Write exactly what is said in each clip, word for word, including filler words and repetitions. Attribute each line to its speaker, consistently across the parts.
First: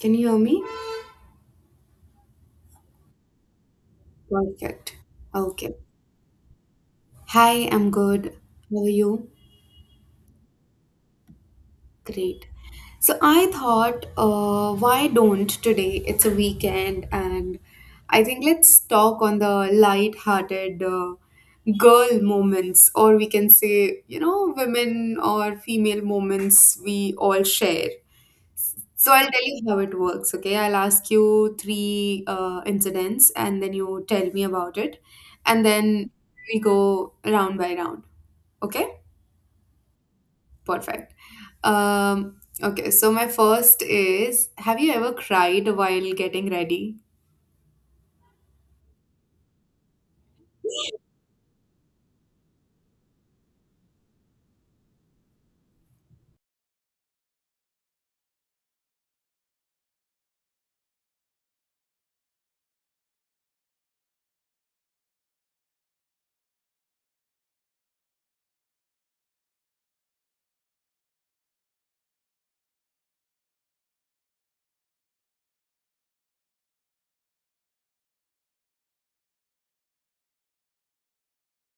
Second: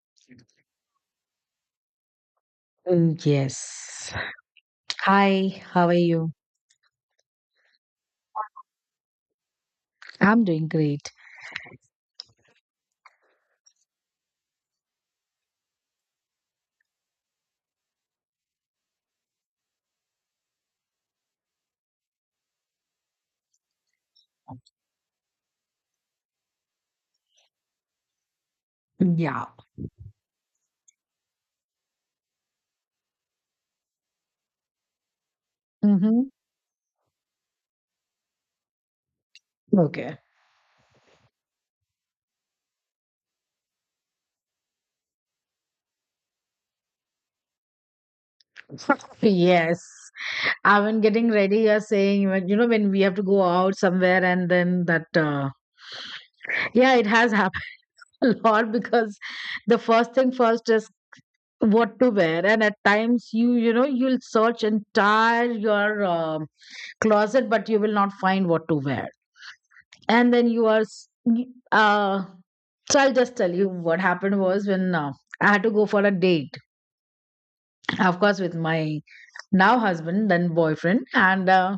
Speaker 1: Can you hear me?
Speaker 2: Oh, yes.
Speaker 1: Perfect.
Speaker 2: Hi,
Speaker 1: Okay.
Speaker 2: how are you?
Speaker 1: Hi, I'm good. How are you?
Speaker 2: I'm doing great.
Speaker 1: Great. So I thought, uh, why don't today? It's a weekend, and I think let's talk on the light-hearted uh, girl moments, or we can say, you know, women or female moments we all share. So I'll
Speaker 2: Yeah.
Speaker 1: tell you how it works, okay? I'll ask you three uh, incidents and then you tell me about it. And then
Speaker 2: Mm-hmm.
Speaker 1: we go round by round, okay?
Speaker 2: Okay.
Speaker 1: Perfect. Um, okay, so my first is, have you ever cried while getting ready?
Speaker 2: Yes. I When getting ready, you're saying, when- you know, when we have to go out somewhere and then that, uh, yeah, it has happened a lot because the first thing first is what to wear. And at times you, you know, you'll search entire your um closet, but you will not find what to wear. And then you are, s- y- uh, So I'll just tell you what happened was when uh, I had to go for a date, of course, with my now husband, then boyfriend, and uh,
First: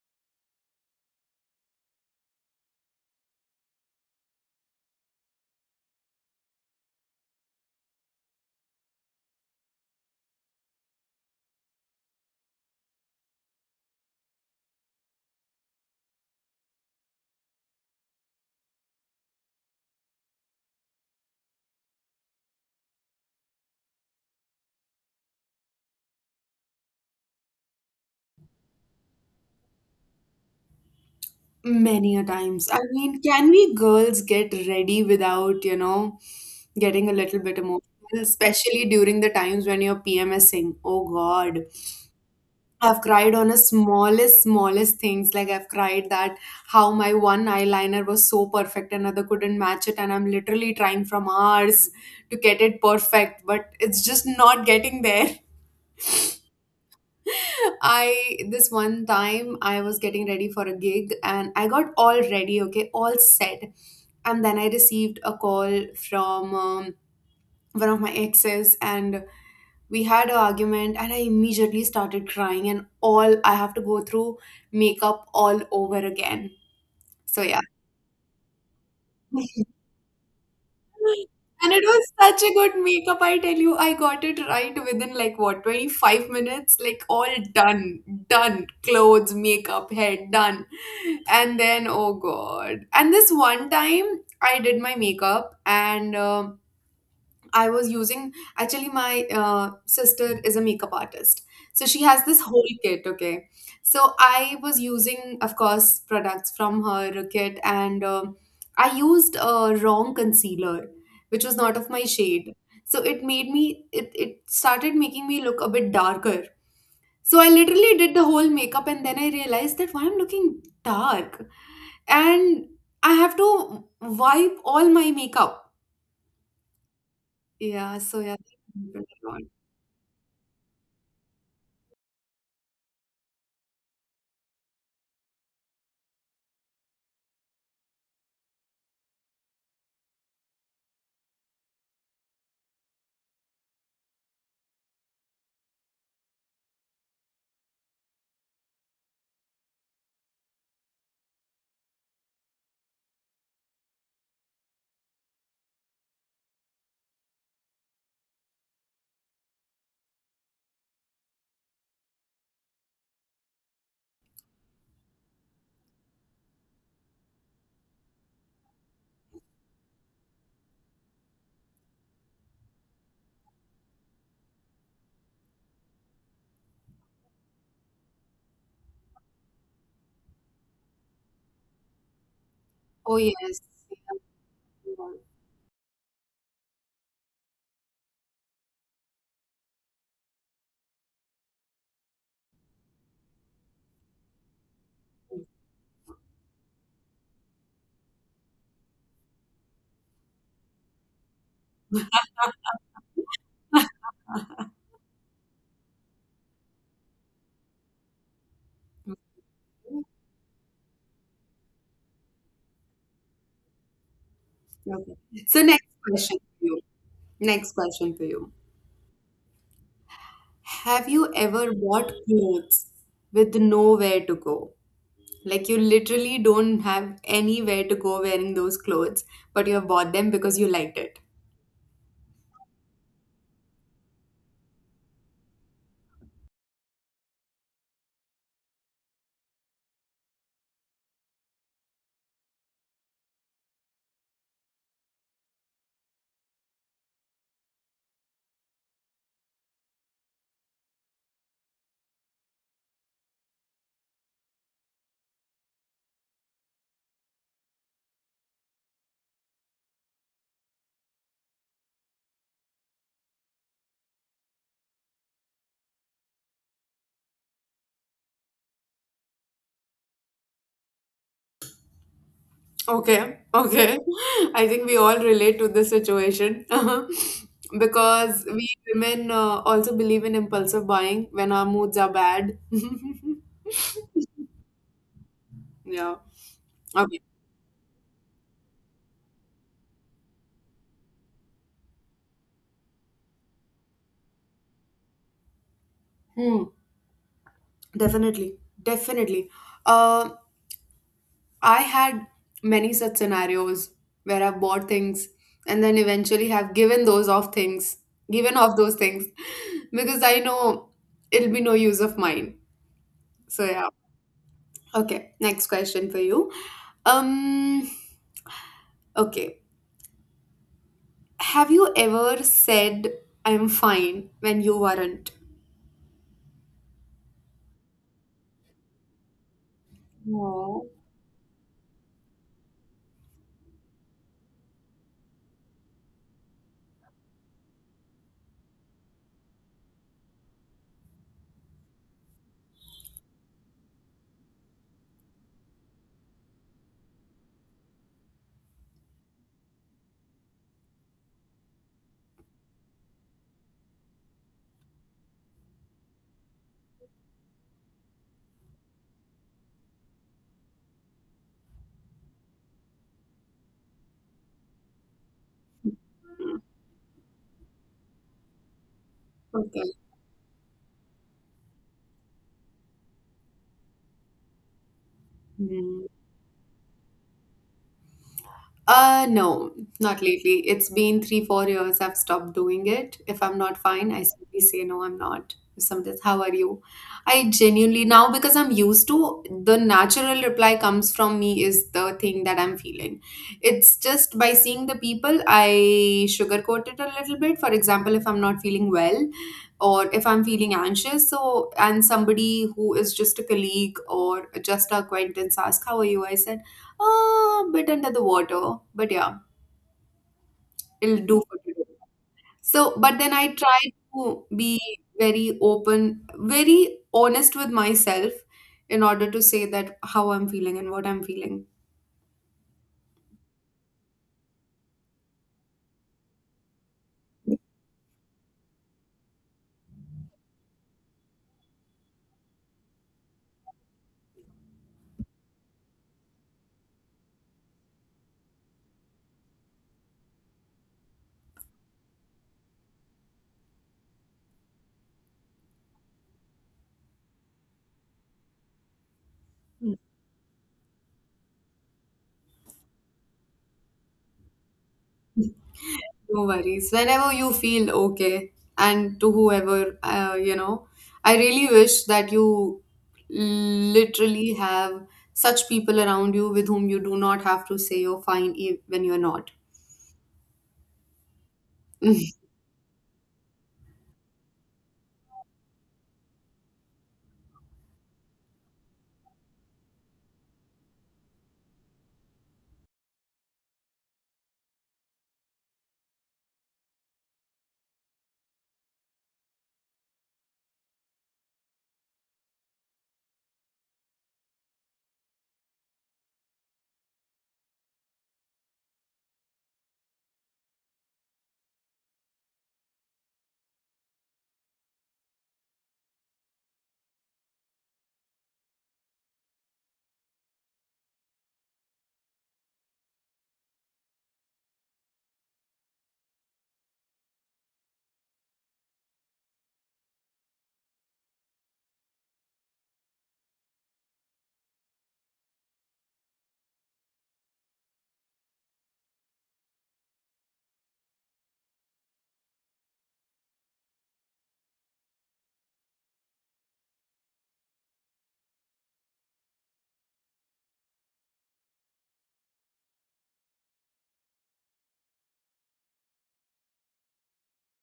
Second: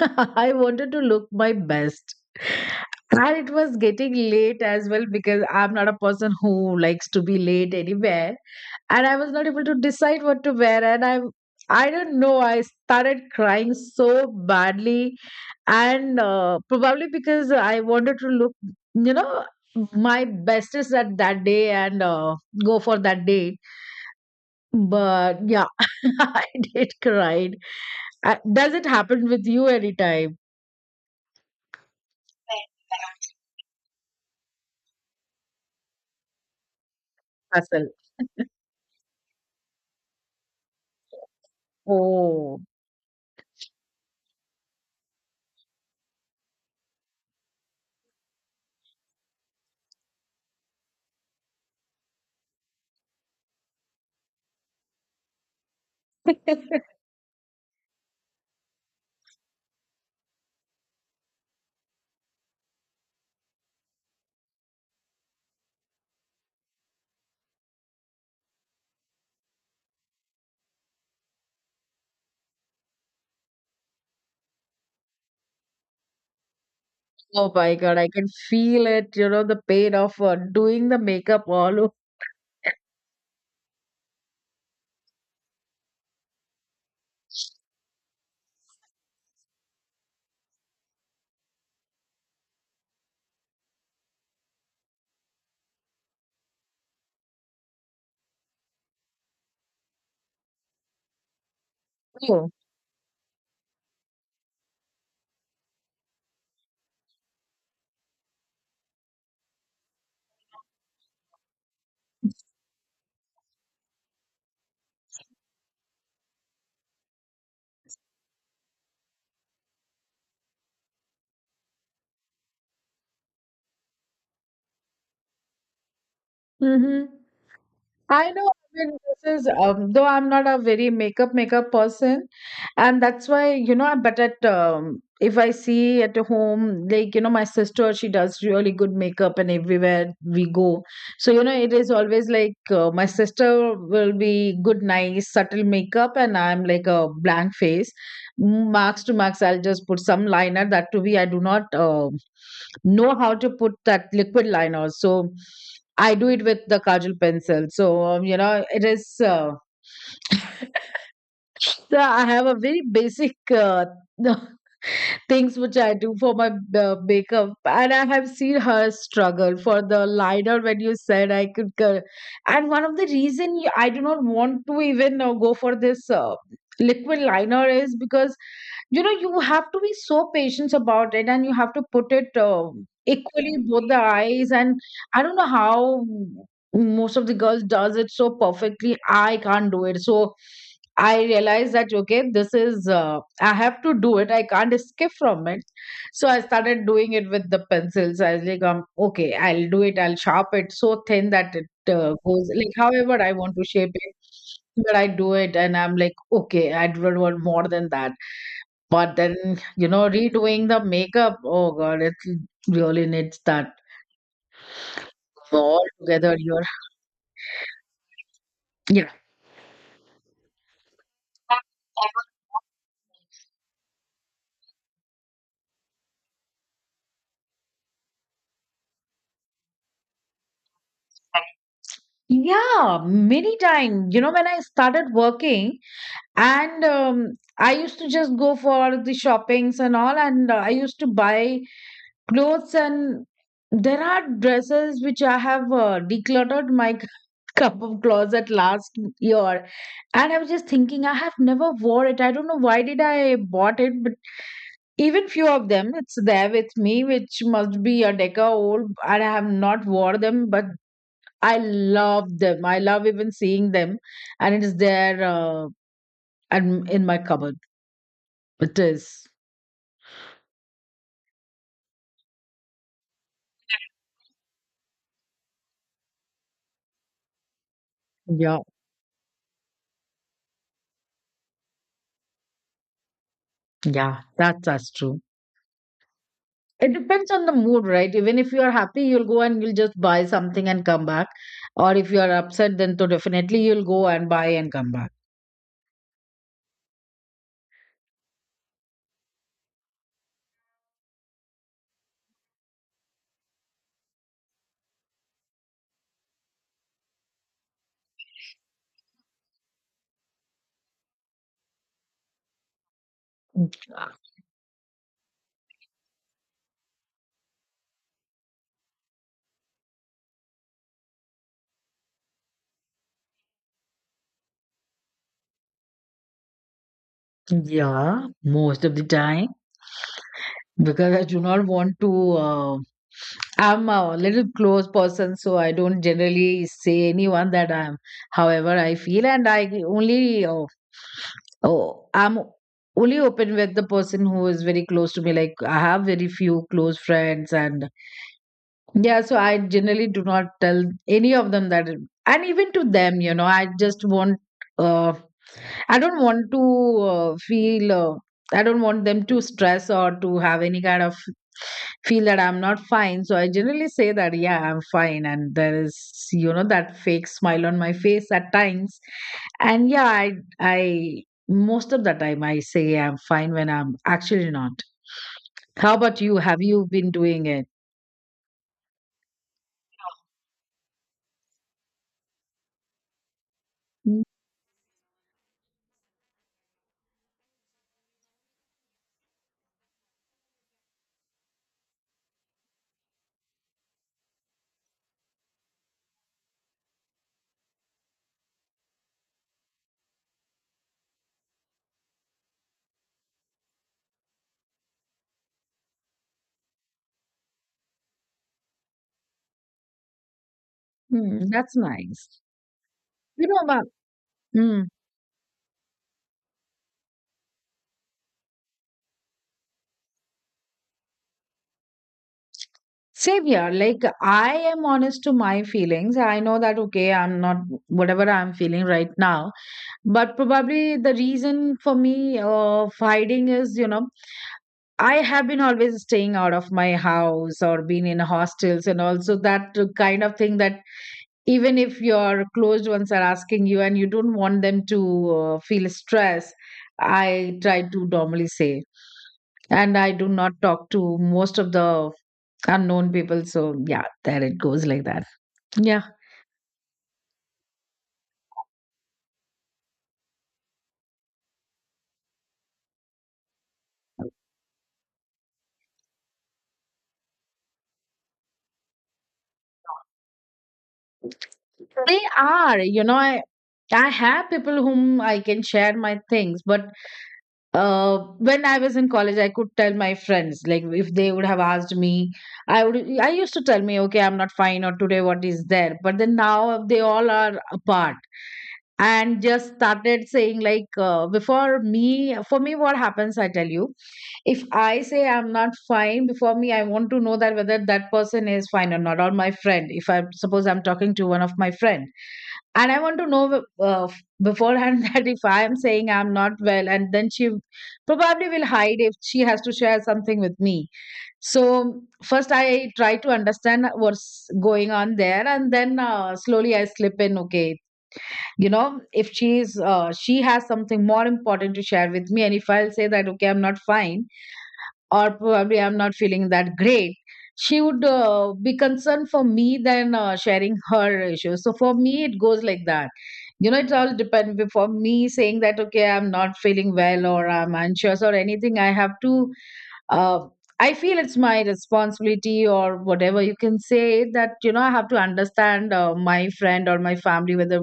Speaker 2: I wanted to look my best. And it was getting late as well because I'm not a person who likes to be late anywhere, and I was not able to decide what to wear. And I, I don't know, I started crying so badly, and uh, probably because I wanted to look, you know, my bestest at that day and uh, go for that date. But yeah, I did cry. Uh, Does it happen with you anytime,
Speaker 1: Many a times. I mean, can we girls get ready without, you know, getting a little bit emotional,
Speaker 2: Hassel?
Speaker 1: especially during the times when you're PMSing? Oh God.
Speaker 2: Oh.
Speaker 1: I've cried on the smallest, smallest things. Like I've cried that how my one eyeliner was so perfect, another couldn't match it, and I'm literally trying from hours to get it perfect, but it's just not getting there. I This one time I was getting ready for a gig and I got all ready, okay, all set, and then I received a call from um, one of my exes, and we had an argument and I immediately started crying and all I have to go through makeup all over again. So
Speaker 2: Oh
Speaker 1: yeah.
Speaker 2: my God, I can feel it, you know, the pain of uh, doing the makeup
Speaker 1: And it
Speaker 2: all
Speaker 1: was such a good makeup, I tell you, I got it right within like what, twenty-five minutes, like all done, done, clothes, makeup, hair done. And then, oh god, and this one time I did my makeup and um I was using, actually, my uh, sister is a makeup artist. So she has this
Speaker 2: over.
Speaker 1: whole kit, okay. So I was using, of course, products from her kit, and um I used a wrong concealer, which was not of my shade. So it made me, it, it started making me look a bit darker. So I literally did the whole makeup, and then I realized that why I'm looking dark, and I have to wipe all my makeup.
Speaker 2: Mm-hmm.
Speaker 1: Yeah, so
Speaker 2: I
Speaker 1: yeah.
Speaker 2: know I mean, this is um, though I'm not a very makeup makeup person, and that's why you know. But at um, if I see at home, like you know, my sister, she does really good makeup, and everywhere we go, so you know, it is always like uh, my sister will be good, nice, subtle makeup, and I'm like a blank face, marks to marks. I'll just put some liner. That to be, I do not uh, know how to put that liquid liner, so. I do it with the kajal pencil. So, um, you know, it is. Uh, so I have a very basic uh, things which I do for my uh, makeup. And I have seen her struggle for the liner when you said I could. cor- And one of the reason y- I do not want to even uh, go for this uh, liquid liner is because you know you have to be so patient about it, and you have to put it um
Speaker 1: Oh,
Speaker 2: equally
Speaker 1: yes.
Speaker 2: both the eyes. And I don't know how most of the girls does it so perfectly. I can't do it so. I realized that, okay, this is uh, I have to do it. I can't escape from it. So I started doing it with the pencils. I was like, um, okay, I'll do it. I'll sharp it so thin that it uh, goes like however I want to shape it. But I do it, and I'm like, okay, I don't want more than that. But then you know, redoing the makeup. Oh God, it really needs that
Speaker 1: Okay. So
Speaker 2: all
Speaker 1: next
Speaker 2: together.
Speaker 1: question
Speaker 2: You're
Speaker 1: for you. Next question for you.
Speaker 2: yeah.
Speaker 1: Have you ever bought clothes with nowhere to go? Like you literally don't have anywhere to go wearing those clothes, but you have bought them because you liked it.
Speaker 2: Yeah, many times. You know, when I started working, And um, I used to just go for the shoppings and all, and uh, I used to buy clothes. And there are dresses which I have uh, decluttered my cup of closet last year. And I was just thinking, I have never wore it. I don't know why did I bought it, but even few of them, it's there with me, which must be a decade old, and I have not wore them, but I love them. I love even seeing them, and it is there uh, and in my cupboard. It is.
Speaker 1: Okay, okay. I think we all relate to this situation because
Speaker 2: Yeah,
Speaker 1: we women uh, also believe in impulsive buying when our moods are bad.
Speaker 2: yeah, that's that's true.
Speaker 1: Yeah.
Speaker 2: It
Speaker 1: Okay.
Speaker 2: depends on the mood, right? Even if you are happy, you'll go and you'll just buy something and come back. Or if you are upset, then to definitely you'll go and buy and come back.
Speaker 1: Definitely, definitely. Uh, I had many such scenarios where I've bought things and then eventually have given those off things, given off those things, because I know it'll be no use of mine. So yeah. Okay, next question for you. Um, okay. Have you ever said I'm fine when you weren't?
Speaker 2: Yeah, most of the time.
Speaker 1: No.
Speaker 2: Because I do not want to. Uh, I'm a little close person, so I don't generally say anyone that I'm. However, I feel and I only. Uh, oh, I'm only open with the person who is very close to me. Like I have very few close friends, and yeah, so I generally do not tell any of them that, and even to them, you know, I just want. Uh, I don't want to uh, feel, uh, I don't want them to stress or to have any kind of feel that I'm not fine. So I generally say that, yeah, I'm fine. And there is, you know, that fake smile on my face at times. And
Speaker 1: Okay.
Speaker 2: yeah, I, I, most of the time I say I'm fine when I'm actually not. How
Speaker 1: Hmm.
Speaker 2: about you? Have you been doing it?
Speaker 1: Uh, no, not lately. It's been three, four years I've stopped doing it. If I'm not fine, I simply say no, I'm not. If somebody says, how are you? I genuinely, now because I'm used to, the natural reply comes from me is the thing that I'm feeling. It's just by seeing the people, I sugarcoat it a little bit. For example, if I'm not feeling well or if I'm feeling anxious, so, and somebody who is just a colleague or just a acquaintance asks, how are you? I said, uh, bit under the water, but yeah, it'll do
Speaker 2: Mm,
Speaker 1: for
Speaker 2: that's
Speaker 1: today.
Speaker 2: nice.
Speaker 1: So, but then
Speaker 2: You
Speaker 1: I
Speaker 2: know,
Speaker 1: try
Speaker 2: about,
Speaker 1: to
Speaker 2: hmm.
Speaker 1: be very open, very honest with myself in order to say that how I'm feeling and what I'm feeling.
Speaker 2: Same here. Like, I am honest to my feelings. I know that, okay, I'm not whatever I'm feeling right now. But probably the reason for me of hiding is, you know, I have been always staying out of my house or been in hostels and also that kind of thing that even if your closed ones are asking you and you don't want them to uh, feel stress, I try to normally say, and
Speaker 1: Mm.
Speaker 2: I do not talk to most of the unknown people. So yeah, there it goes like that. Yeah,
Speaker 1: No worries. Whenever you feel okay, and to whoever, uh, you know, I really wish that you literally have such people around you with whom you do not have to say you're fine e- when you're not.
Speaker 2: they are. You know, I I have people whom I can share my things But Uh, when I was in college, I could tell my friends, like if they would have asked me, I would, I used to tell me, okay, I'm not fine, or today what is there? But then now they all are apart, and just started saying, like, uh, before me, for me, what happens, I tell you, if I say I'm not fine, before me, I want to know that whether that person is fine or not, or my friend, if I suppose I'm talking to one of my friend and I want to know uh, beforehand that if I am saying I'm not well, and then she probably will hide if she has to share something with me. So first I try to understand what's going on there, and then uh, slowly I slip in, okay, you know, if she's uh, she has something more important to share with me, and if I'll say that, okay, I'm not fine, or probably I'm not feeling that great, she would uh, be concerned for me than uh, sharing her issues. So for me, it goes like that. You know, it all depends. For me, saying that, okay, I'm not feeling well or I'm anxious or anything, I have to, uh, I feel it's my responsibility or whatever you can say that, you know, I have to understand uh, my friend or my family, whether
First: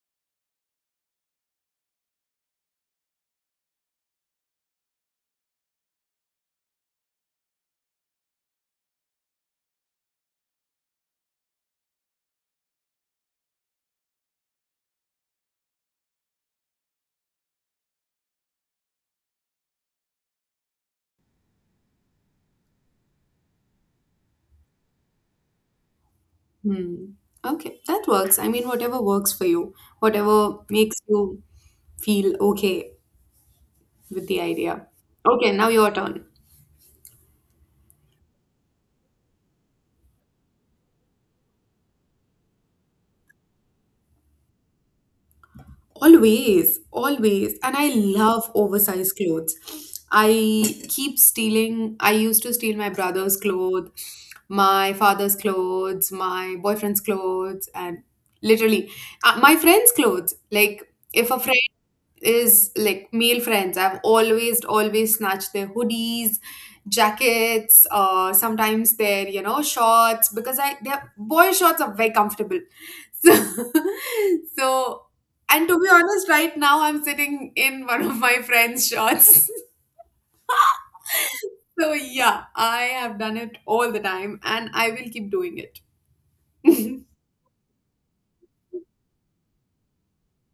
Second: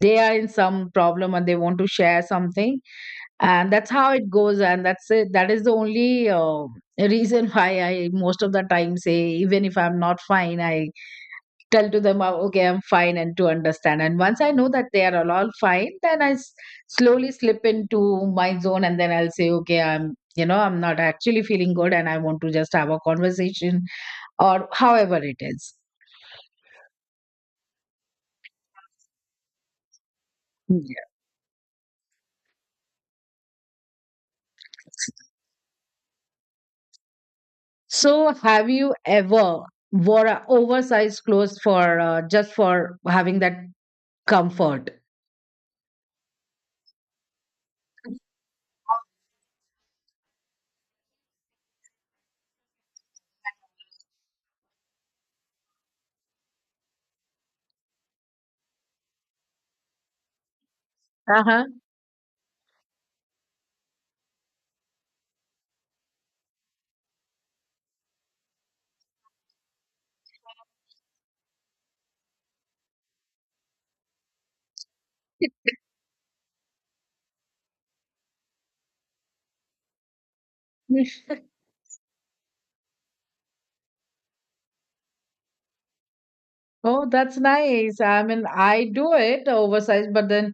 Speaker 2: they are in some problem and they want to share something, and that's how it goes, and that's it. That is the only uh, reason why I most of the time say even if I'm not fine, I tell to them, "Oh, okay, I'm fine," and to understand. And once I know that they are all all fine, then i s- slowly slip into my zone, and then I'll say, okay, I'm, you know, I'm not actually feeling good, and I want to just have a conversation, or however it is.
Speaker 1: Hmm. Okay, that works. I mean, whatever works for you, whatever makes
Speaker 2: Yes.
Speaker 1: you feel okay with the idea. Okay, now your turn.
Speaker 2: So have you ever wore a oversized clothes for uh, just for having that comfort?
Speaker 1: Always, always. And I love oversized clothes. I keep stealing, I used to steal my brother's clothes, my father's clothes, my boyfriend's clothes, and literally uh, my friend's clothes. Like, if a friend
Speaker 2: Uh-huh.
Speaker 1: is like male friends. I've always, always snatched their hoodies, jackets, uh, sometimes their, you know, shorts because I their boy shorts are very comfortable. So, so and to be honest, right now I'm sitting in one of my friend's shorts. So yeah, I have done it all the time and I will keep doing it.
Speaker 2: Oh, that's nice. I mean, I do it oversized, but then,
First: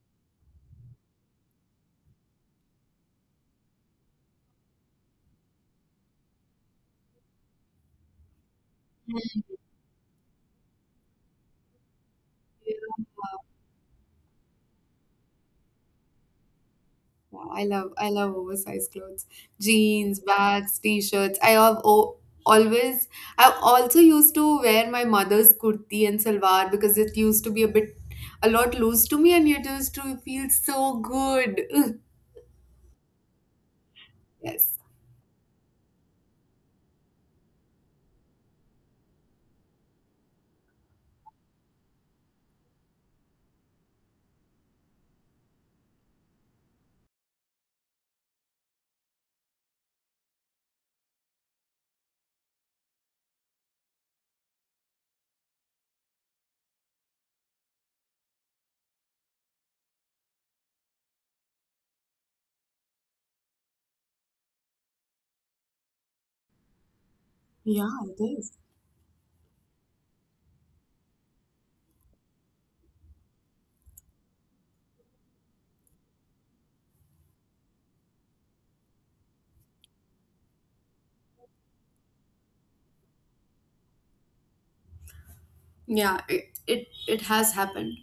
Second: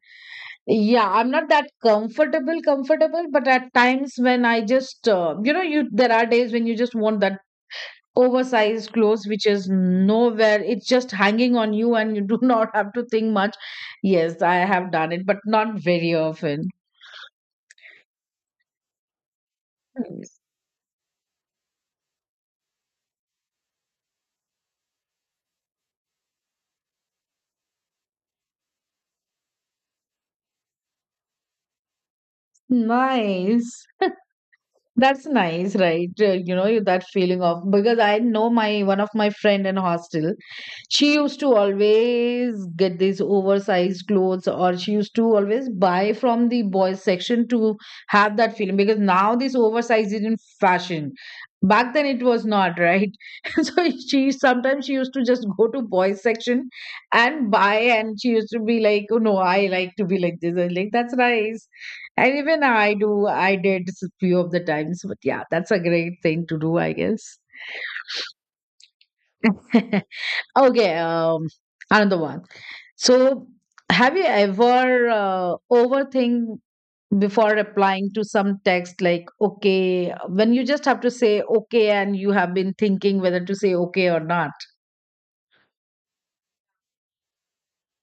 Speaker 2: yeah, I'm not that comfortable, comfortable. But at times when I just, uh, you know, you there are days when you just want that oversized clothes, which is nowhere. It's just hanging on you, and you do not have to think much. Yes, I have done it, but not very often.
Speaker 1: Yeah, I love I love oversized clothes. Jeans,
Speaker 2: Nice.
Speaker 1: bags, t-shirts. I have o always I also used to wear my mother's kurti and salwar because it used to be a bit a lot loose to me and it used to feel so good.
Speaker 2: Nice.
Speaker 1: Yes.
Speaker 2: That's nice, right? Uh, you know, you- that feeling of, because I know my one of my friend in hostel, she used to always get these oversized clothes, or she used to always buy from the boys section to have that feeling, because now this oversized is in fashion. Back then it was not, right? So she sometimes she used to just go to boys section and buy, and she used to be like, oh no, I like to be like this and like that's nice. And even i do i did s- few of the times, but yeah, that's a great thing to do, I guess.
Speaker 1: Yeah, it is.
Speaker 2: Okay, um another one. So, have you ever uh, overthink before applying to some text, like, okay, when you just have to say okay, and you have been thinking whether to say okay or not?
Speaker 1: Yeah, it, it it has happened.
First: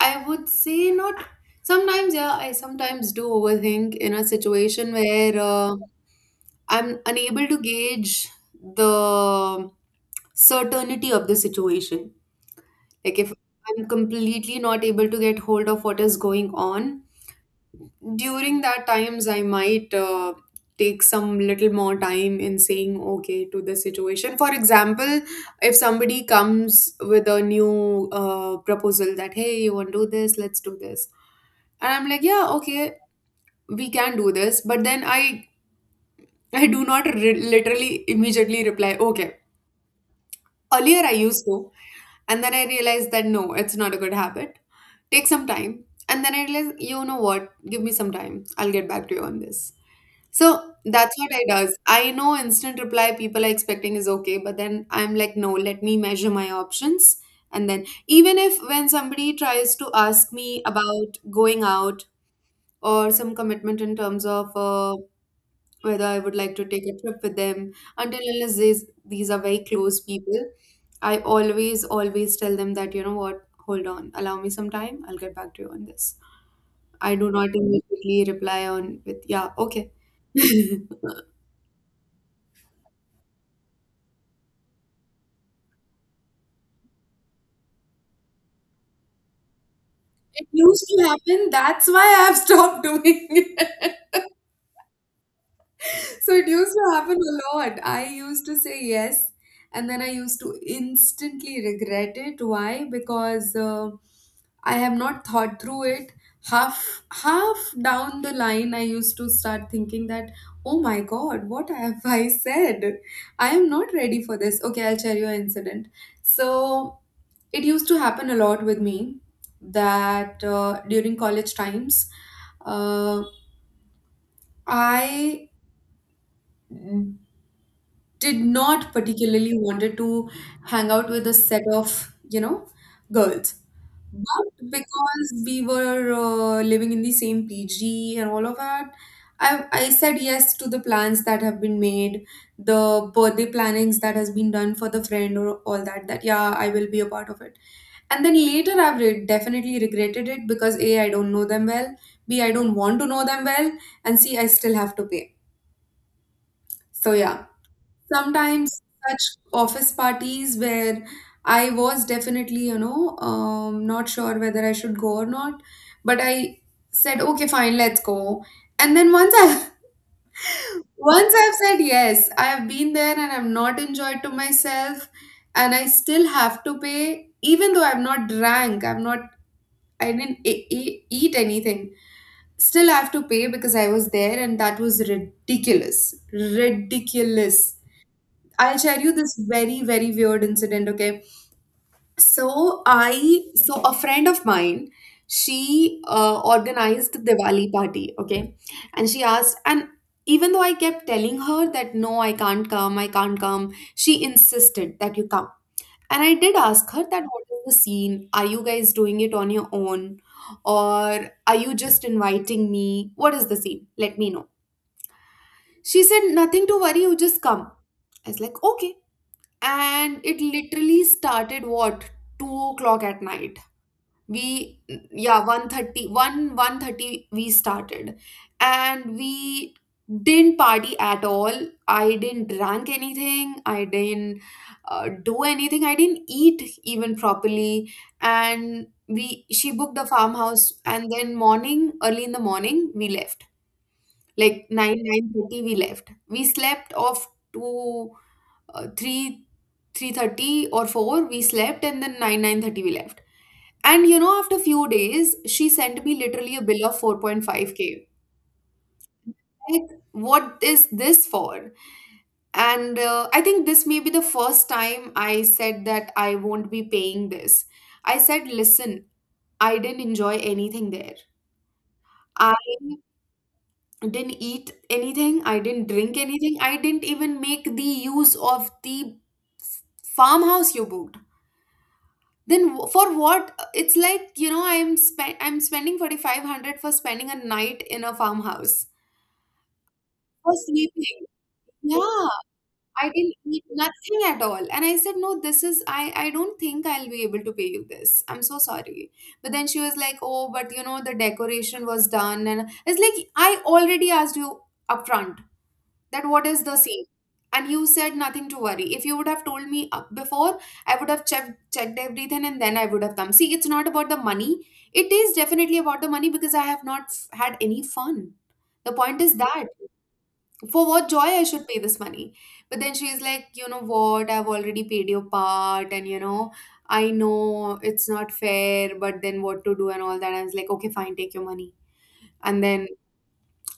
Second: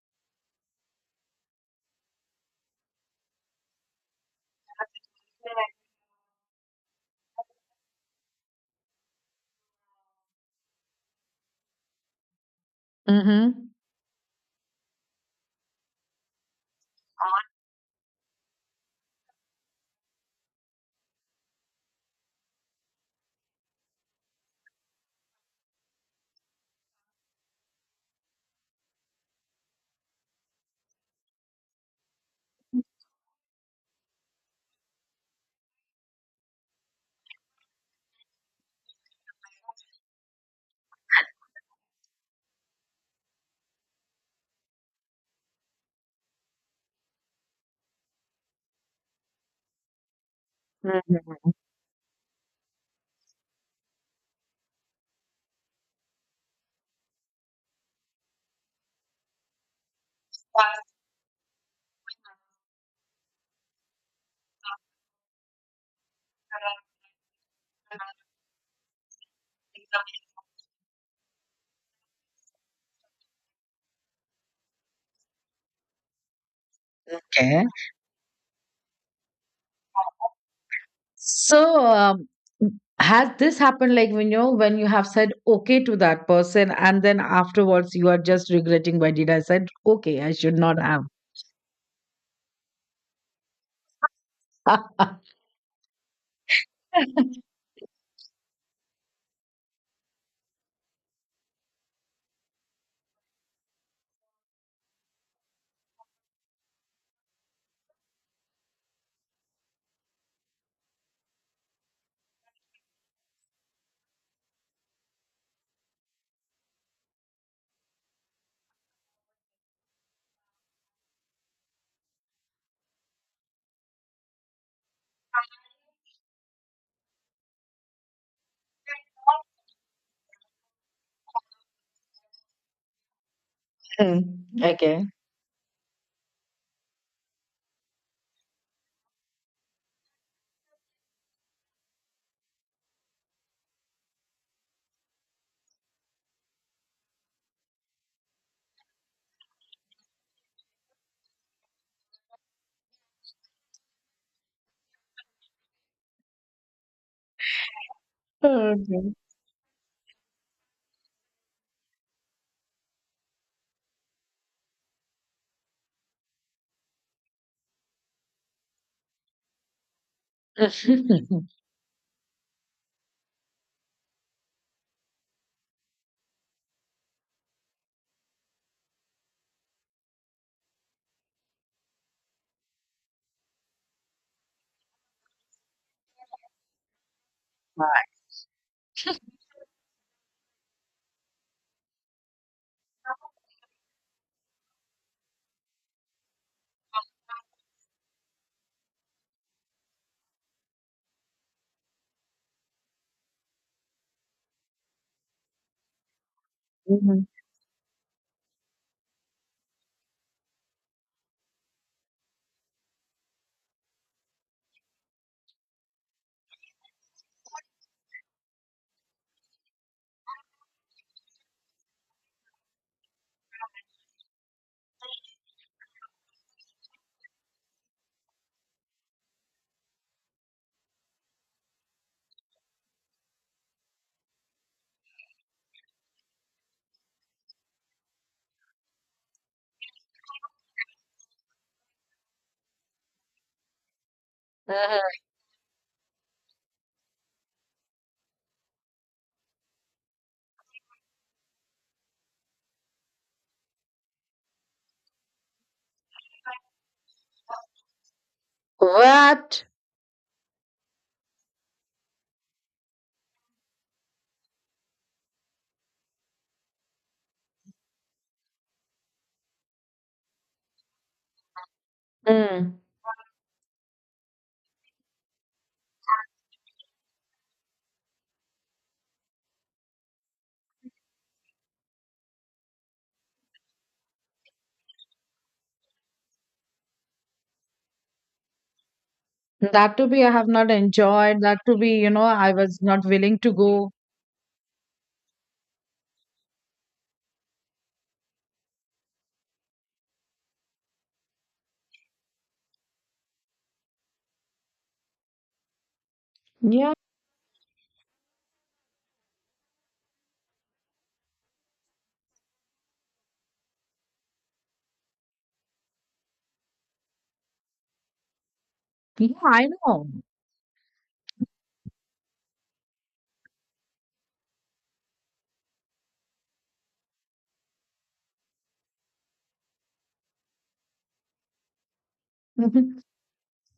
Speaker 1: I would say not sometimes. Yeah, I sometimes do overthink in a situation where uh, I'm unable to gauge the certainty of the situation. Like if
Speaker 2: Mhm.
Speaker 1: I'm completely not able to get hold of what is going on, during that times I might uh, take some little more time in saying okay to the situation. For example, if somebody comes with a new uh, proposal that hey, you want to do this, let's do this. And I'm like, yeah, okay, we can do this, but then I I do not re- literally immediately reply, okay. Earlier I used to. And then I realized that no, it's not a good habit. Take some time. And then I realized, you know what? Give me some time. I'll get back to you on this. So that's what
Speaker 2: Mhm.
Speaker 1: I does. I know instant reply people are expecting is okay, but then I'm like, no, let me measure my options. And then even if when somebody tries to ask me about going out or some commitment in terms of uh, whether I would like to take a trip with them. Until unless these, these are very close people, I always, always tell them that, you know what, hold on, allow me some time, I'll get back to you on this. I do not
Speaker 2: Okay.
Speaker 1: immediately reply on with, yeah, okay.
Speaker 2: So, um, has this happened, like, when you know when you have said okay to that person and then afterwards you are just regretting, why did I said okay, I
Speaker 1: It
Speaker 2: should not
Speaker 1: used
Speaker 2: have.
Speaker 1: to happen. That's why I've stopped doing it. So it used to happen a lot. I used to say yes, and then I used to instantly regret it. Why? Because uh, I have not thought through it. Half half down the line, I used to start thinking that, oh my God, what have I said? I am not ready for this. Okay, I'll share you an incident. So it used to happen a lot with me that uh, during college times, uh, I did not particularly wanted to hang out with a set of, you know, girls,
Speaker 2: Okay.
Speaker 1: but
Speaker 2: Okay.
Speaker 1: because we were uh, living in the same pg and all of that, I, I said yes to the plans that have been made, the birthday plannings that has been done for the friend or all that, that yeah, I will be a part of it. And then later I've re- definitely regretted it because a, I don't know them well, b, I don't want to know them well, and c, I still have to pay. So yeah, sometimes
Speaker 2: Okay.
Speaker 1: such office parties where I was definitely, you know, um, not sure whether I should go or not, but I said, okay, fine, let's go. And then once I, once I've said yes, I have been there and I've not enjoyed to myself, and I still have to pay, even though I've not drank, I've not, I didn't e- e- eat anything. Still, I have to pay because I was there, and that was ridiculous, ridiculous.
Speaker 2: Right.
Speaker 1: I'll share you this very, very weird incident, okay? So I so a friend of mine, she uh, organized the Diwali party, okay? And she asked, and even though I kept telling her that no, I can't come, I can't come, she insisted that you come. And I did ask her that
Speaker 2: Mhm.
Speaker 1: what is the scene? Are you guys doing it on your own? Or are you just inviting me? What is the scene? Let me know. She said, nothing to worry, you just come. I was like, okay, and it literally started what, 2 o'clock at night, we yeah, one thirty one one thirty we started. And we didn't party at all I didn't drink anything I didn't uh, do anything I didn't eat even properly and we she booked the farmhouse, and then morning, early in the morning, we left, like nine nine thirty, we left. We slept off to uh, three three thirty or four. We slept, and then nine nine thirty, we left. And you know after few days, she sent me literally a bill of four point five k.
Speaker 2: What?
Speaker 1: Like, what is this for? And uh, I think this may be the first time I said that I won't be paying this. I said, listen, I didn't enjoy anything there. I
Speaker 2: Mm.
Speaker 1: didn't eat anything. I didn't drink anything. I didn't even make the use of the farmhouse you booked. Then w- for what? It's like, you know i'm spend I'm spending forty-five hundred for spending a night in a farmhouse
Speaker 2: That to be, I have
Speaker 1: for
Speaker 2: not
Speaker 1: sleeping.
Speaker 2: enjoyed. That to be, you know,
Speaker 1: Yeah,
Speaker 2: I was not
Speaker 1: I didn't
Speaker 2: willing to
Speaker 1: eat
Speaker 2: go.
Speaker 1: nothing at all. And I said, no, this is i i don't think I'll be able to pay you this. I'm so sorry. But then she was like, oh, but you know the decoration was done. And it's like, I already asked you upfront that what is the
Speaker 2: Yeah,
Speaker 1: scene. And you said nothing to worry. If you would have told me up before, I would have checked checked everything and then I would have come. See, it's not about the money. It is definitely about the money because I have not f- had any fun. The point
Speaker 2: yeah,
Speaker 1: is that
Speaker 2: I know.
Speaker 1: for what joy I should pay this money? But then she's like, you know what, I've already paid your part. And you know I know it's not fair, but then what to do, and all that. I was like, okay, fine, take your money. And then,
Speaker 2: Mhm.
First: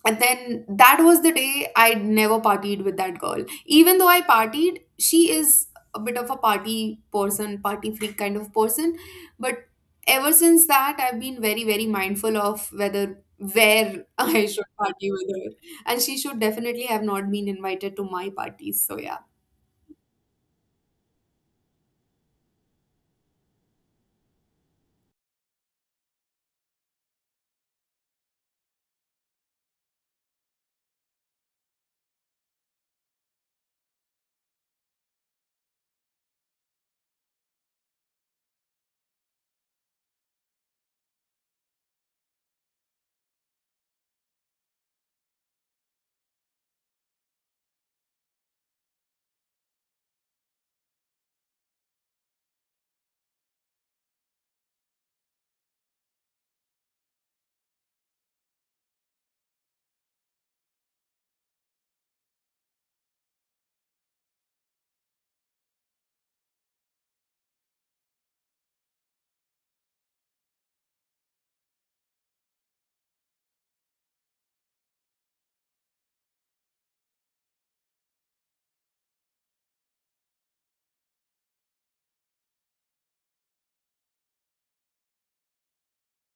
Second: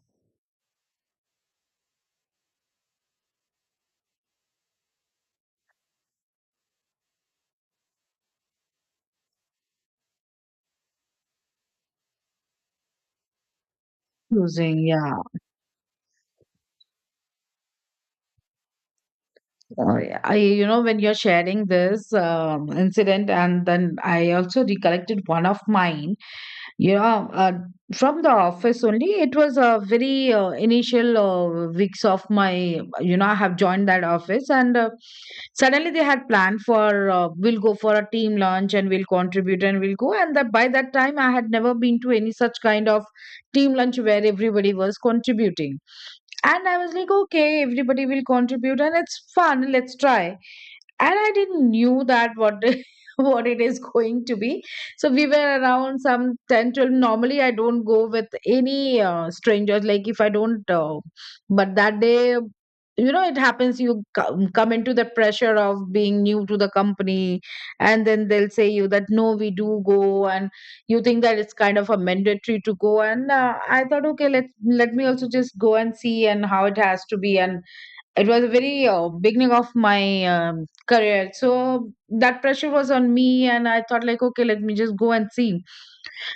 Speaker 1: and then that was the day I never partied with that girl. Even though I partied, she is a bit of a party person, party freak kind of person. But ever since that, I've been very, very mindful of whether where I should
Speaker 2: Choosing,
Speaker 1: party
Speaker 2: yeah.
Speaker 1: with her. And she should definitely have not been invited to my parties, so yeah.
Speaker 2: Oh, yeah. I, you know, when you're sharing this um, incident, and then I also recollected one of mine. you know uh, from the office only, it was a very uh, initial uh, weeks of my, you know I have joined that office, and uh, suddenly they had planned for, uh, we'll go for a team lunch and we'll contribute and we'll go. And that, by that time I had never been to any such kind of team lunch where everybody was contributing. And I was like, okay, everybody will contribute and it's fun, let's try. And I didn't knew that what what it is going to be. So we were around some ten twelve. Normally I don't go with any uh, strangers, like if I don't uh, but that day, you know, it happens you come, come into the pressure of being new to the company, and then they'll say you that no we do go. And you think that it's kind of a mandatory to go, and uh, I thought okay, let let me also just go and see and how it has to be. And it was a very uh, beginning of my um, career, so that pressure was on me, and I thought like okay, let me just go and see.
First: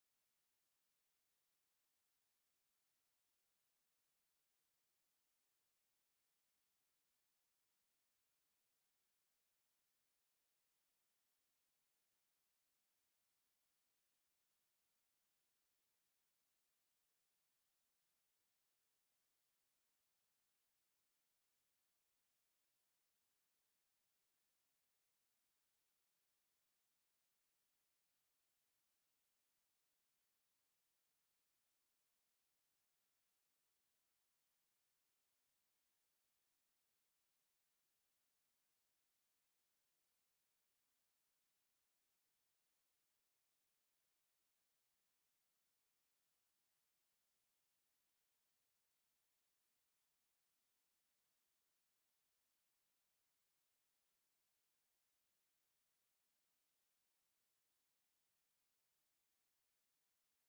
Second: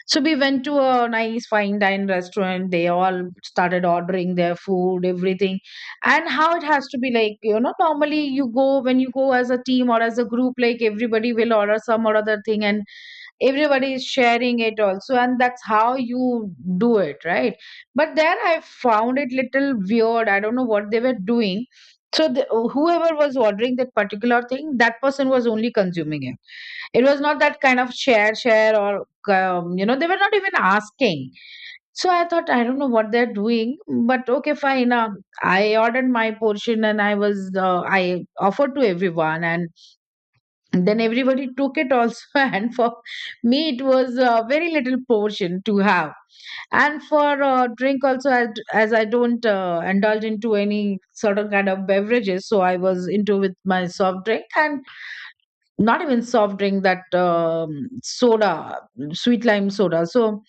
Speaker 2: So we went to a nice fine dine restaurant, they all started ordering their food, everything. And how it has to be, like, you know, normally you go, when you go as a team or as a group, like everybody will order some or other thing, and everybody is sharing it also, and that's how you do it, right? But there I found it little weird, I don't know what they were doing. so the, Whoever was ordering that particular thing, that person was only consuming it. It was not that kind of share share or, um, you know, they were not even asking. So I thought, I don't know what they're doing, but okay fine. uh, I ordered my portion, and i was uh, I offered to everyone, and and then everybody took it also. And for me it was a very little portion to have. And for uh, drink also, as, as I don't uh, indulge into any sort of kind of beverages, so I was into with my soft drink, and not even soft drink, that um, soda, sweet lime soda. So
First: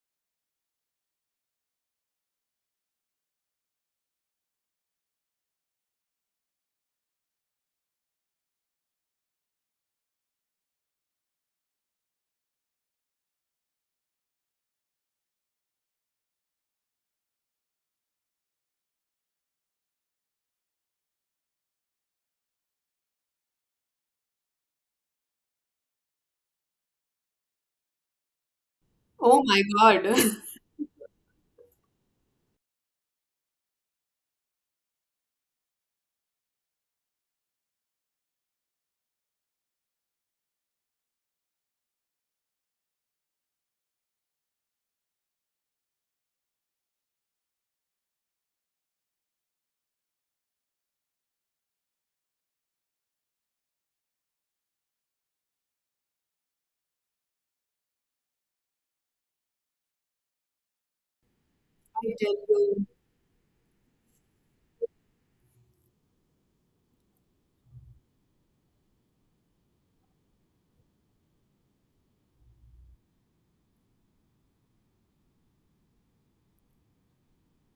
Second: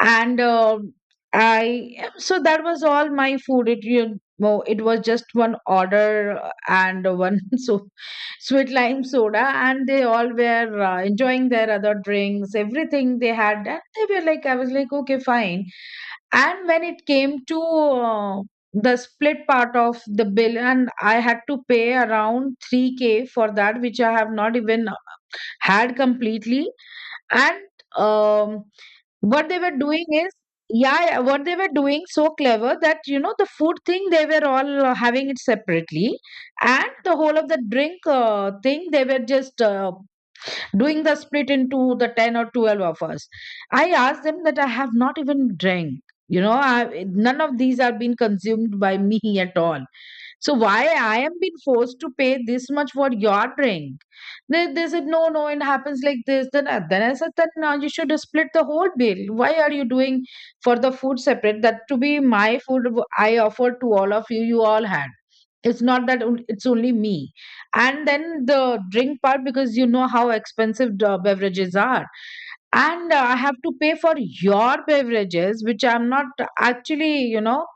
Speaker 2: and uh, I so that was all my food, it you know, it was just one order uh, and one. So sweet lime soda, and they all were uh, enjoying their other drinks, everything they had. And they were like, I was like, okay fine. And when it came to uh, the split part of the bill, and I had to pay around three k for that, which I have not even had completely. And um,
Speaker 1: Oh
Speaker 2: What they
Speaker 1: my
Speaker 2: were doing
Speaker 1: god.
Speaker 2: is, yeah, yeah, what they were doing, so clever, that, you know, the food thing, they were all uh, having it separately, and the whole of the drink uh, thing, they were just uh, doing the split into the ten or twelve of us. I asked them that I have not even drank. You know, I, none of these are being consumed by me at all, so why I am being forced to pay this much for your drink? They, they said, no, no, it happens like this. Then, I- then I said, then uh, you should split the whole bill. Why are you doing for the food separate? That to
Speaker 1: I
Speaker 2: be
Speaker 1: tell
Speaker 2: my food,
Speaker 1: you,
Speaker 2: w- I offered to all of you, you all had. It's not that on- it's only me. And then the drink part, because you know how expensive the beverages are, and uh, I have to pay for your beverages, which I'm not actually, you know,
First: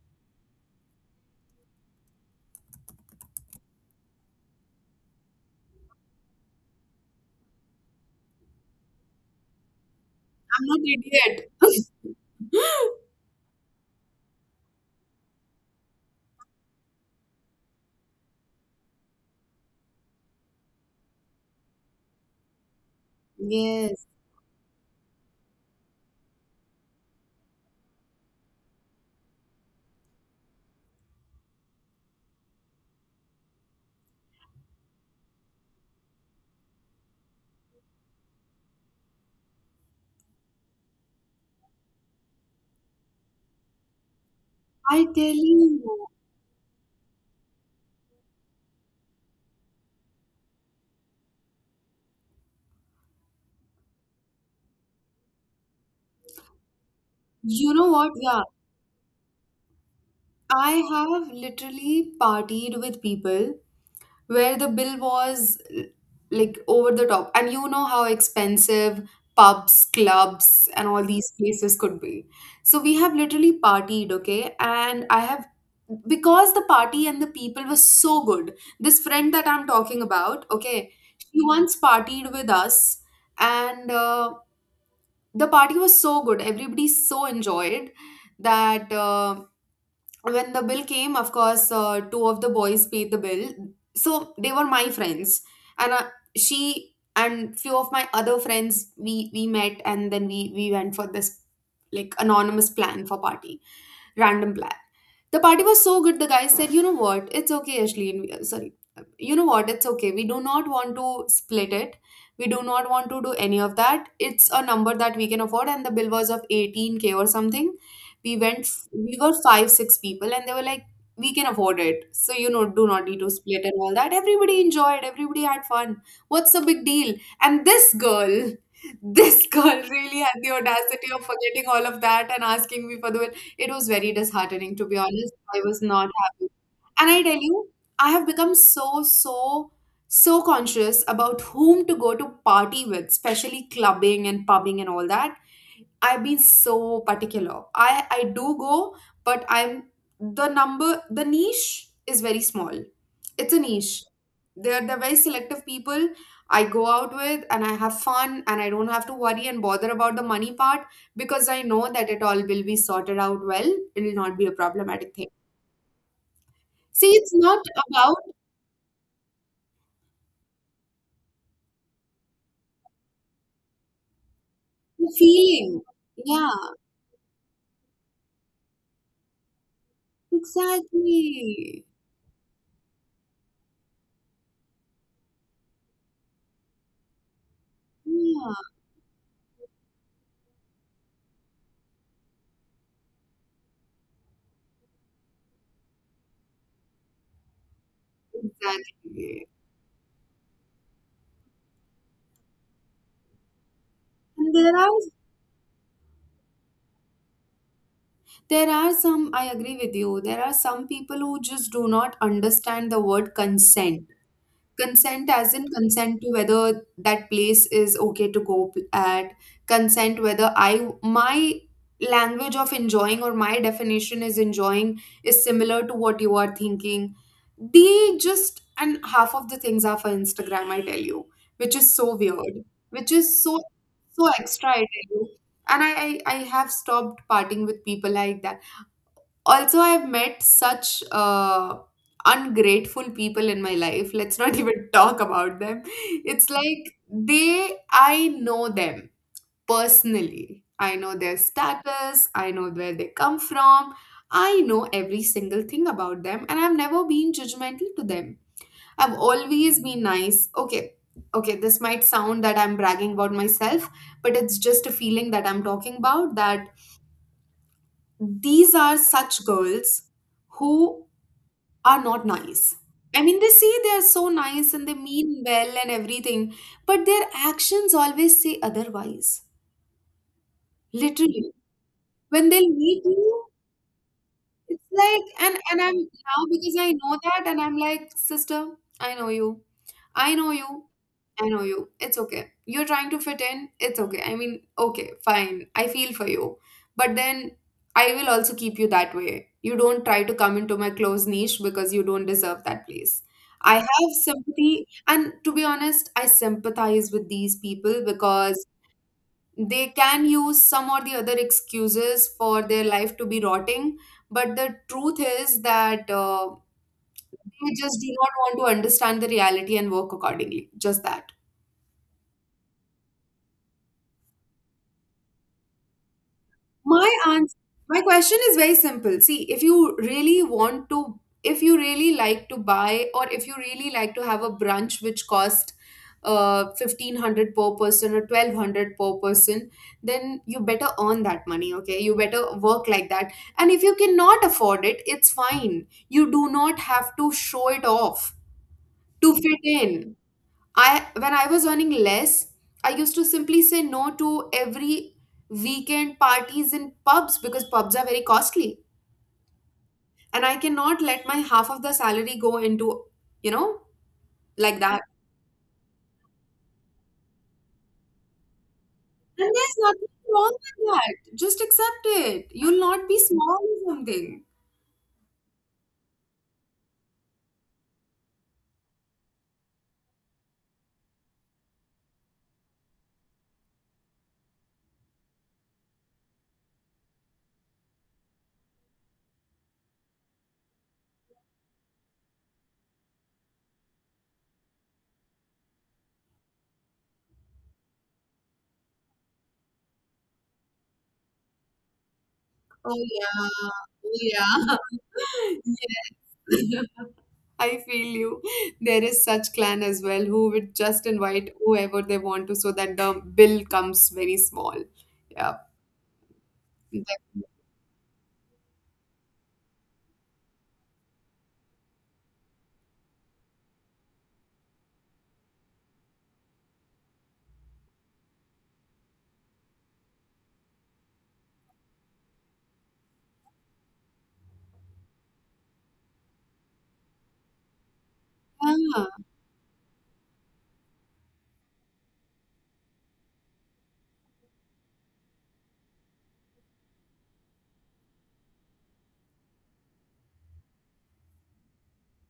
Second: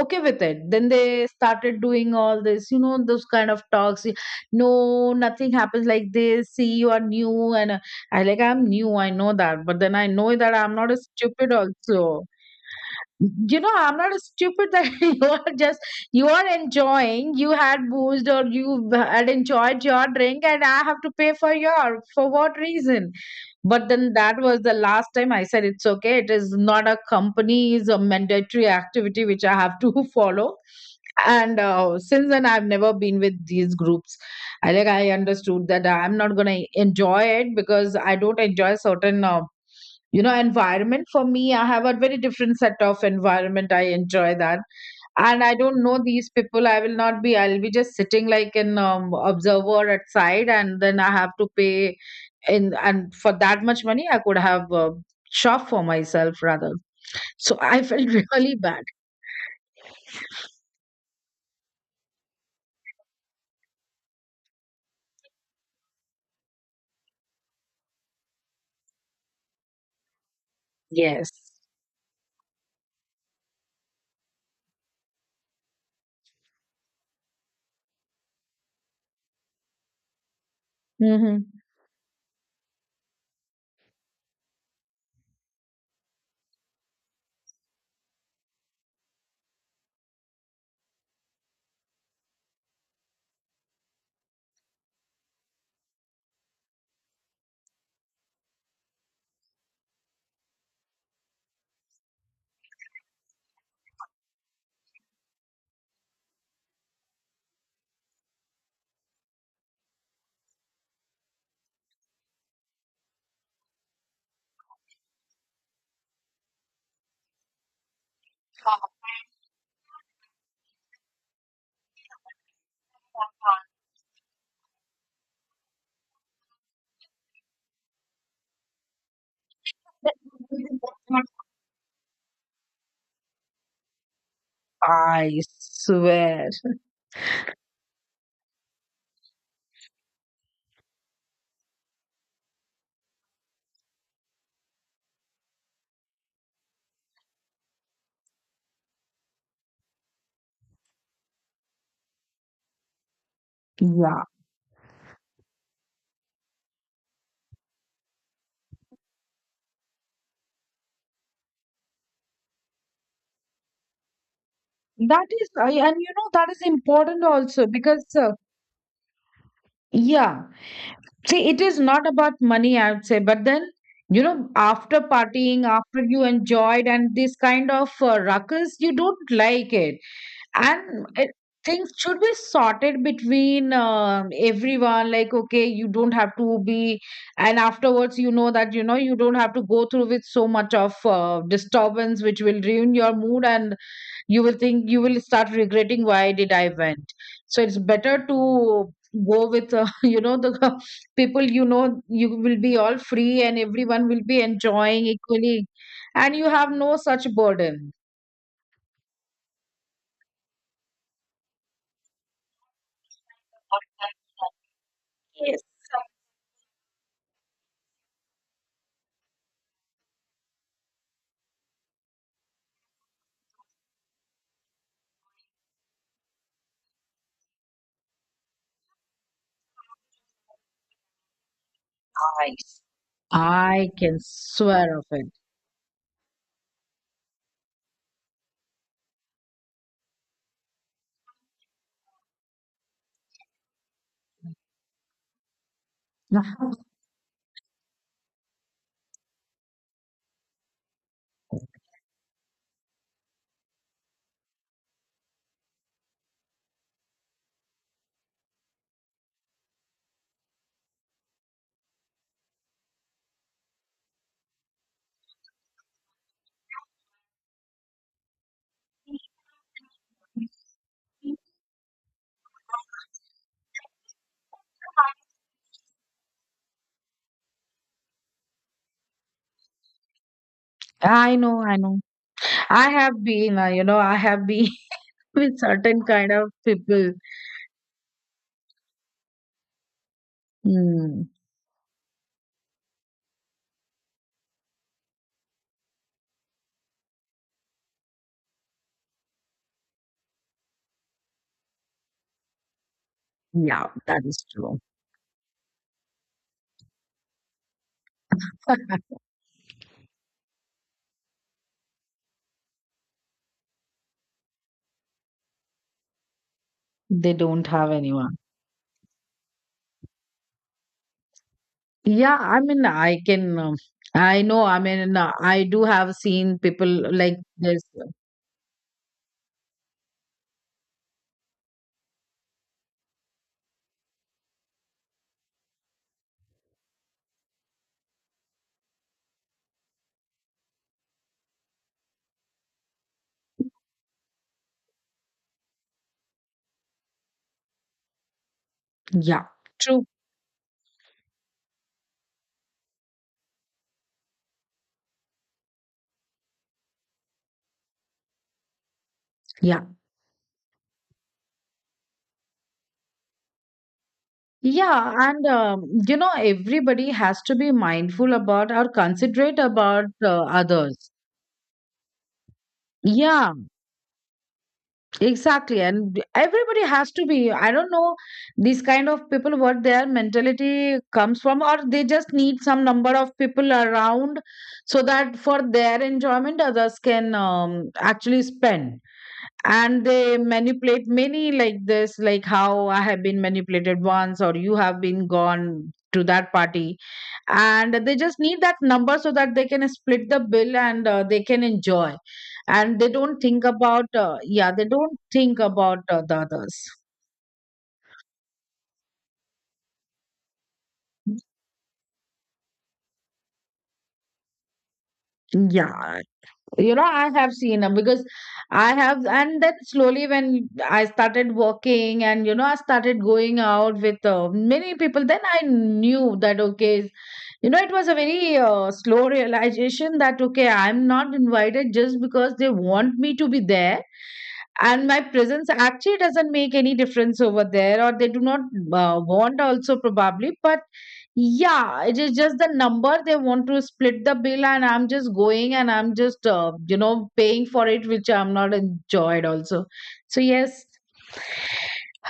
Speaker 2: okay with it. Then they started doing all this, you know, those kind of talks, no, nothing happens like this, see, you are new, and uh, i like I'm new, I know that, but then I know that
Speaker 1: I'm
Speaker 2: I'm
Speaker 1: not
Speaker 2: not a
Speaker 1: idiot.
Speaker 2: stupid also. You know, I'm not stupid that you are just, you are enjoying, you had booze or you had enjoyed your drink, and I have to pay for your, for what reason? But
Speaker 1: Yes.
Speaker 2: then that was the last time. I said it's okay, it is not a company's a mandatory activity which I have to follow. And uh, since then I've never been with these groups. i like I understood that I'm not going to enjoy it, because I don't enjoy certain uh, you know, environment. For me, I have a very different set of environment, I enjoy that.
Speaker 1: I tell
Speaker 2: And I don't know
Speaker 1: you,
Speaker 2: these people, I will not be, I'll be just sitting like an um, observer at side, and then I have to pay in, and for that much money I could have uh, shop for myself rather. So
Speaker 1: you
Speaker 2: I
Speaker 1: know
Speaker 2: felt
Speaker 1: what, yeah,
Speaker 2: really bad.
Speaker 1: I have literally partied with people where the bill was l- like over the top. And you know how expensive pubs, clubs, and all
Speaker 2: Yes.
Speaker 1: these places could be. So we have literally partied, okay? And I have, because the party and the people were so good, this friend that I'm talking about, okay, she
Speaker 2: Mm-hmm.
Speaker 1: once partied with us, and uh, the party was so good. Everybody so enjoyed that. Uh, when the bill came, of course, uh, two of the boys paid the bill, so they were my friends. And uh, she and few of my other friends, we we met, and then we we went for this, like, anonymous plan for party, random plan. The party was so good, the guy said, You know what? It's okay, Ashley. uh, Sorry. You know what? It's okay. We do not want to split it. We do not want to do any of that. It's a number that we can afford. And the bill was of eighteen k or something. We went, we were five, six people, and they were like, We can afford it. So, you know, do not need to split and all that. Everybody enjoyed. Everybody had fun. What's the big deal? And this girl, this girl really had the audacity of forgetting all of that and asking me for the it was very disheartening, to be honest.
Speaker 2: I
Speaker 1: I was not
Speaker 2: swear.
Speaker 1: happy. And I tell you, I have become so, so, so conscious about whom to go to party with, especially clubbing and pubbing and all that. I've been so particular. I I do go, but I'm the number, the niche is very small. It's a niche.
Speaker 2: Yeah.
Speaker 1: They're they're very selective people I go out with, and I have fun, and I don't have to worry and bother about the money part because I know that it all will be sorted out well. It'll not be a problematic
Speaker 2: That
Speaker 1: thing.
Speaker 2: is, I, and you know, that is
Speaker 1: See,
Speaker 2: important
Speaker 1: it's not
Speaker 2: also because,
Speaker 1: about
Speaker 2: uh, yeah, see, it is not about money, I would say, but then, you know, after
Speaker 1: the
Speaker 2: partying,
Speaker 1: feeling.
Speaker 2: after you
Speaker 1: Yeah,
Speaker 2: enjoyed and this kind of uh, ruckus, you don't like it. And it,
Speaker 1: exactly.
Speaker 2: things should be sorted between um everyone. Like, okay, you don't have to be, and afterwards, you know
Speaker 1: Yeah,
Speaker 2: that, you know, you don't have to go through with so much of uh, disturbance, which will ruin your mood, and you will think, you will start regretting why did I went. So it's better to go
Speaker 1: exactly.
Speaker 2: with uh, you know, the people you know, you will be all free, and everyone will be
Speaker 1: And there are
Speaker 2: enjoying equally, and you have no such burden.
Speaker 1: there are some, I agree with you. There are some people who just do not understand the word consent. Consent, as
Speaker 2: Yes,
Speaker 1: in consent to whether that place is okay to go p- at, consent whether I, my language of enjoying or my definition is enjoying is similar to what you are thinking. They just, and half of the things are for Instagram, I tell you, which is so weird,
Speaker 2: nice.
Speaker 1: which is so,
Speaker 2: I can
Speaker 1: so extra, I
Speaker 2: swear of
Speaker 1: tell
Speaker 2: it.
Speaker 1: you. And I, I, I have stopped parting with people like that. Also, I've met such uh, ungrateful people in my life. Let's not even talk about them. It's like they I know them personally. I know their status. I know where they come from. I know every single thing about them, and I've never been judgmental to them. I've always been nice, okay? Okay, this might sound that I'm bragging about myself, but it's just a feeling that I'm talking about, that these are such girls who are not nice. I mean, they say they are so nice and they mean well and everything, but their actions always say otherwise.
Speaker 2: I
Speaker 1: Literally,
Speaker 2: know, I know.
Speaker 1: when they'll
Speaker 2: I
Speaker 1: meet
Speaker 2: have
Speaker 1: you,
Speaker 2: been, uh, you know, I have been
Speaker 1: it's like, and
Speaker 2: with
Speaker 1: and I'm
Speaker 2: certain kind
Speaker 1: now
Speaker 2: of
Speaker 1: because I
Speaker 2: people.
Speaker 1: know that, and I'm like, sister, I know you, I know you,
Speaker 2: Mm,
Speaker 1: I know you. It's okay. You're trying to fit in. It's okay. I mean, okay, fine. I feel for you, but then I will also keep you that way. You don't try to come into my close niche because you don't deserve that place. I
Speaker 2: yeah,
Speaker 1: have
Speaker 2: that is true.
Speaker 1: sympathy, and to be honest, I sympathize with these people because they can use some or the other excuses for their life to be rotting, but the truth is that uh,
Speaker 2: They don't
Speaker 1: they
Speaker 2: have
Speaker 1: just do not
Speaker 2: anyone.
Speaker 1: want to understand the reality and work accordingly, just that.
Speaker 2: Yeah, I mean, I can. Um, I know. I mean, uh, I do have seen people
Speaker 1: My
Speaker 2: like
Speaker 1: answer,
Speaker 2: this.
Speaker 1: my question is very simple. See, if you really want to, if you really like to buy, or if you really like to have a brunch which cost uh fifteen hundred per person or twelve hundred per person, then you better earn that money, okay? You better work like that. And if you cannot afford it, it's fine. You do not have to show it off to
Speaker 2: Yeah,
Speaker 1: fit
Speaker 2: true.
Speaker 1: in. I When I was earning less, I used to simply say no to every weekend parties in pubs because pubs are very costly.
Speaker 2: Yeah,
Speaker 1: And I cannot let my half of the salary go into, you know, like that.
Speaker 2: yeah, and um, you know, everybody has to be mindful about or
Speaker 1: And
Speaker 2: considerate
Speaker 1: there's
Speaker 2: about
Speaker 1: nothing
Speaker 2: uh,
Speaker 1: wrong with
Speaker 2: others.
Speaker 1: that. Just accept it. You'll not be
Speaker 2: Yeah,
Speaker 1: small or something.
Speaker 2: exactly, and everybody has to be. I don't know these kind of people what their mentality comes from, or they just need some number of people around so that for their enjoyment, others can um, actually spend. And they manipulate many like this, like how I have been manipulated once, or you have been gone to that party, and they just need that number so that they can split the bill and uh, they can enjoy,
Speaker 1: Oh
Speaker 2: and they don't
Speaker 1: yeah.
Speaker 2: think about
Speaker 1: Oh
Speaker 2: uh, yeah
Speaker 1: yeah.
Speaker 2: they don't think about
Speaker 1: Yes.
Speaker 2: uh, the others.
Speaker 1: I feel you. There is such clan as well who would just invite whoever they want to so that the bill comes very small. Yeah.
Speaker 2: Yeah, you know,
Speaker 1: Def-
Speaker 2: I have seen them, because I have and then slowly when I started working, and you know, I started going out with uh, many people, then I knew that, okay, you know, it was a very uh, slow realization that okay, I'm not invited just because they want me to be there, and my presence actually doesn't make any difference over there, or they do not
Speaker 1: Yeah,
Speaker 2: uh, want also probably. But yeah, it is just the number, they want to split the bill, and I'm just going, and I'm just uh, you know, paying for it, which I'm not enjoyed also. So yes,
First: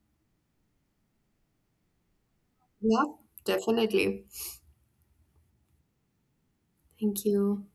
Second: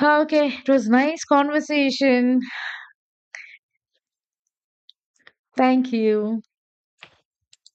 Speaker 2: okay, it was nice conversation.
Speaker 1: yeah, definitely.
Speaker 2: Thank you.
Speaker 1: Thank you.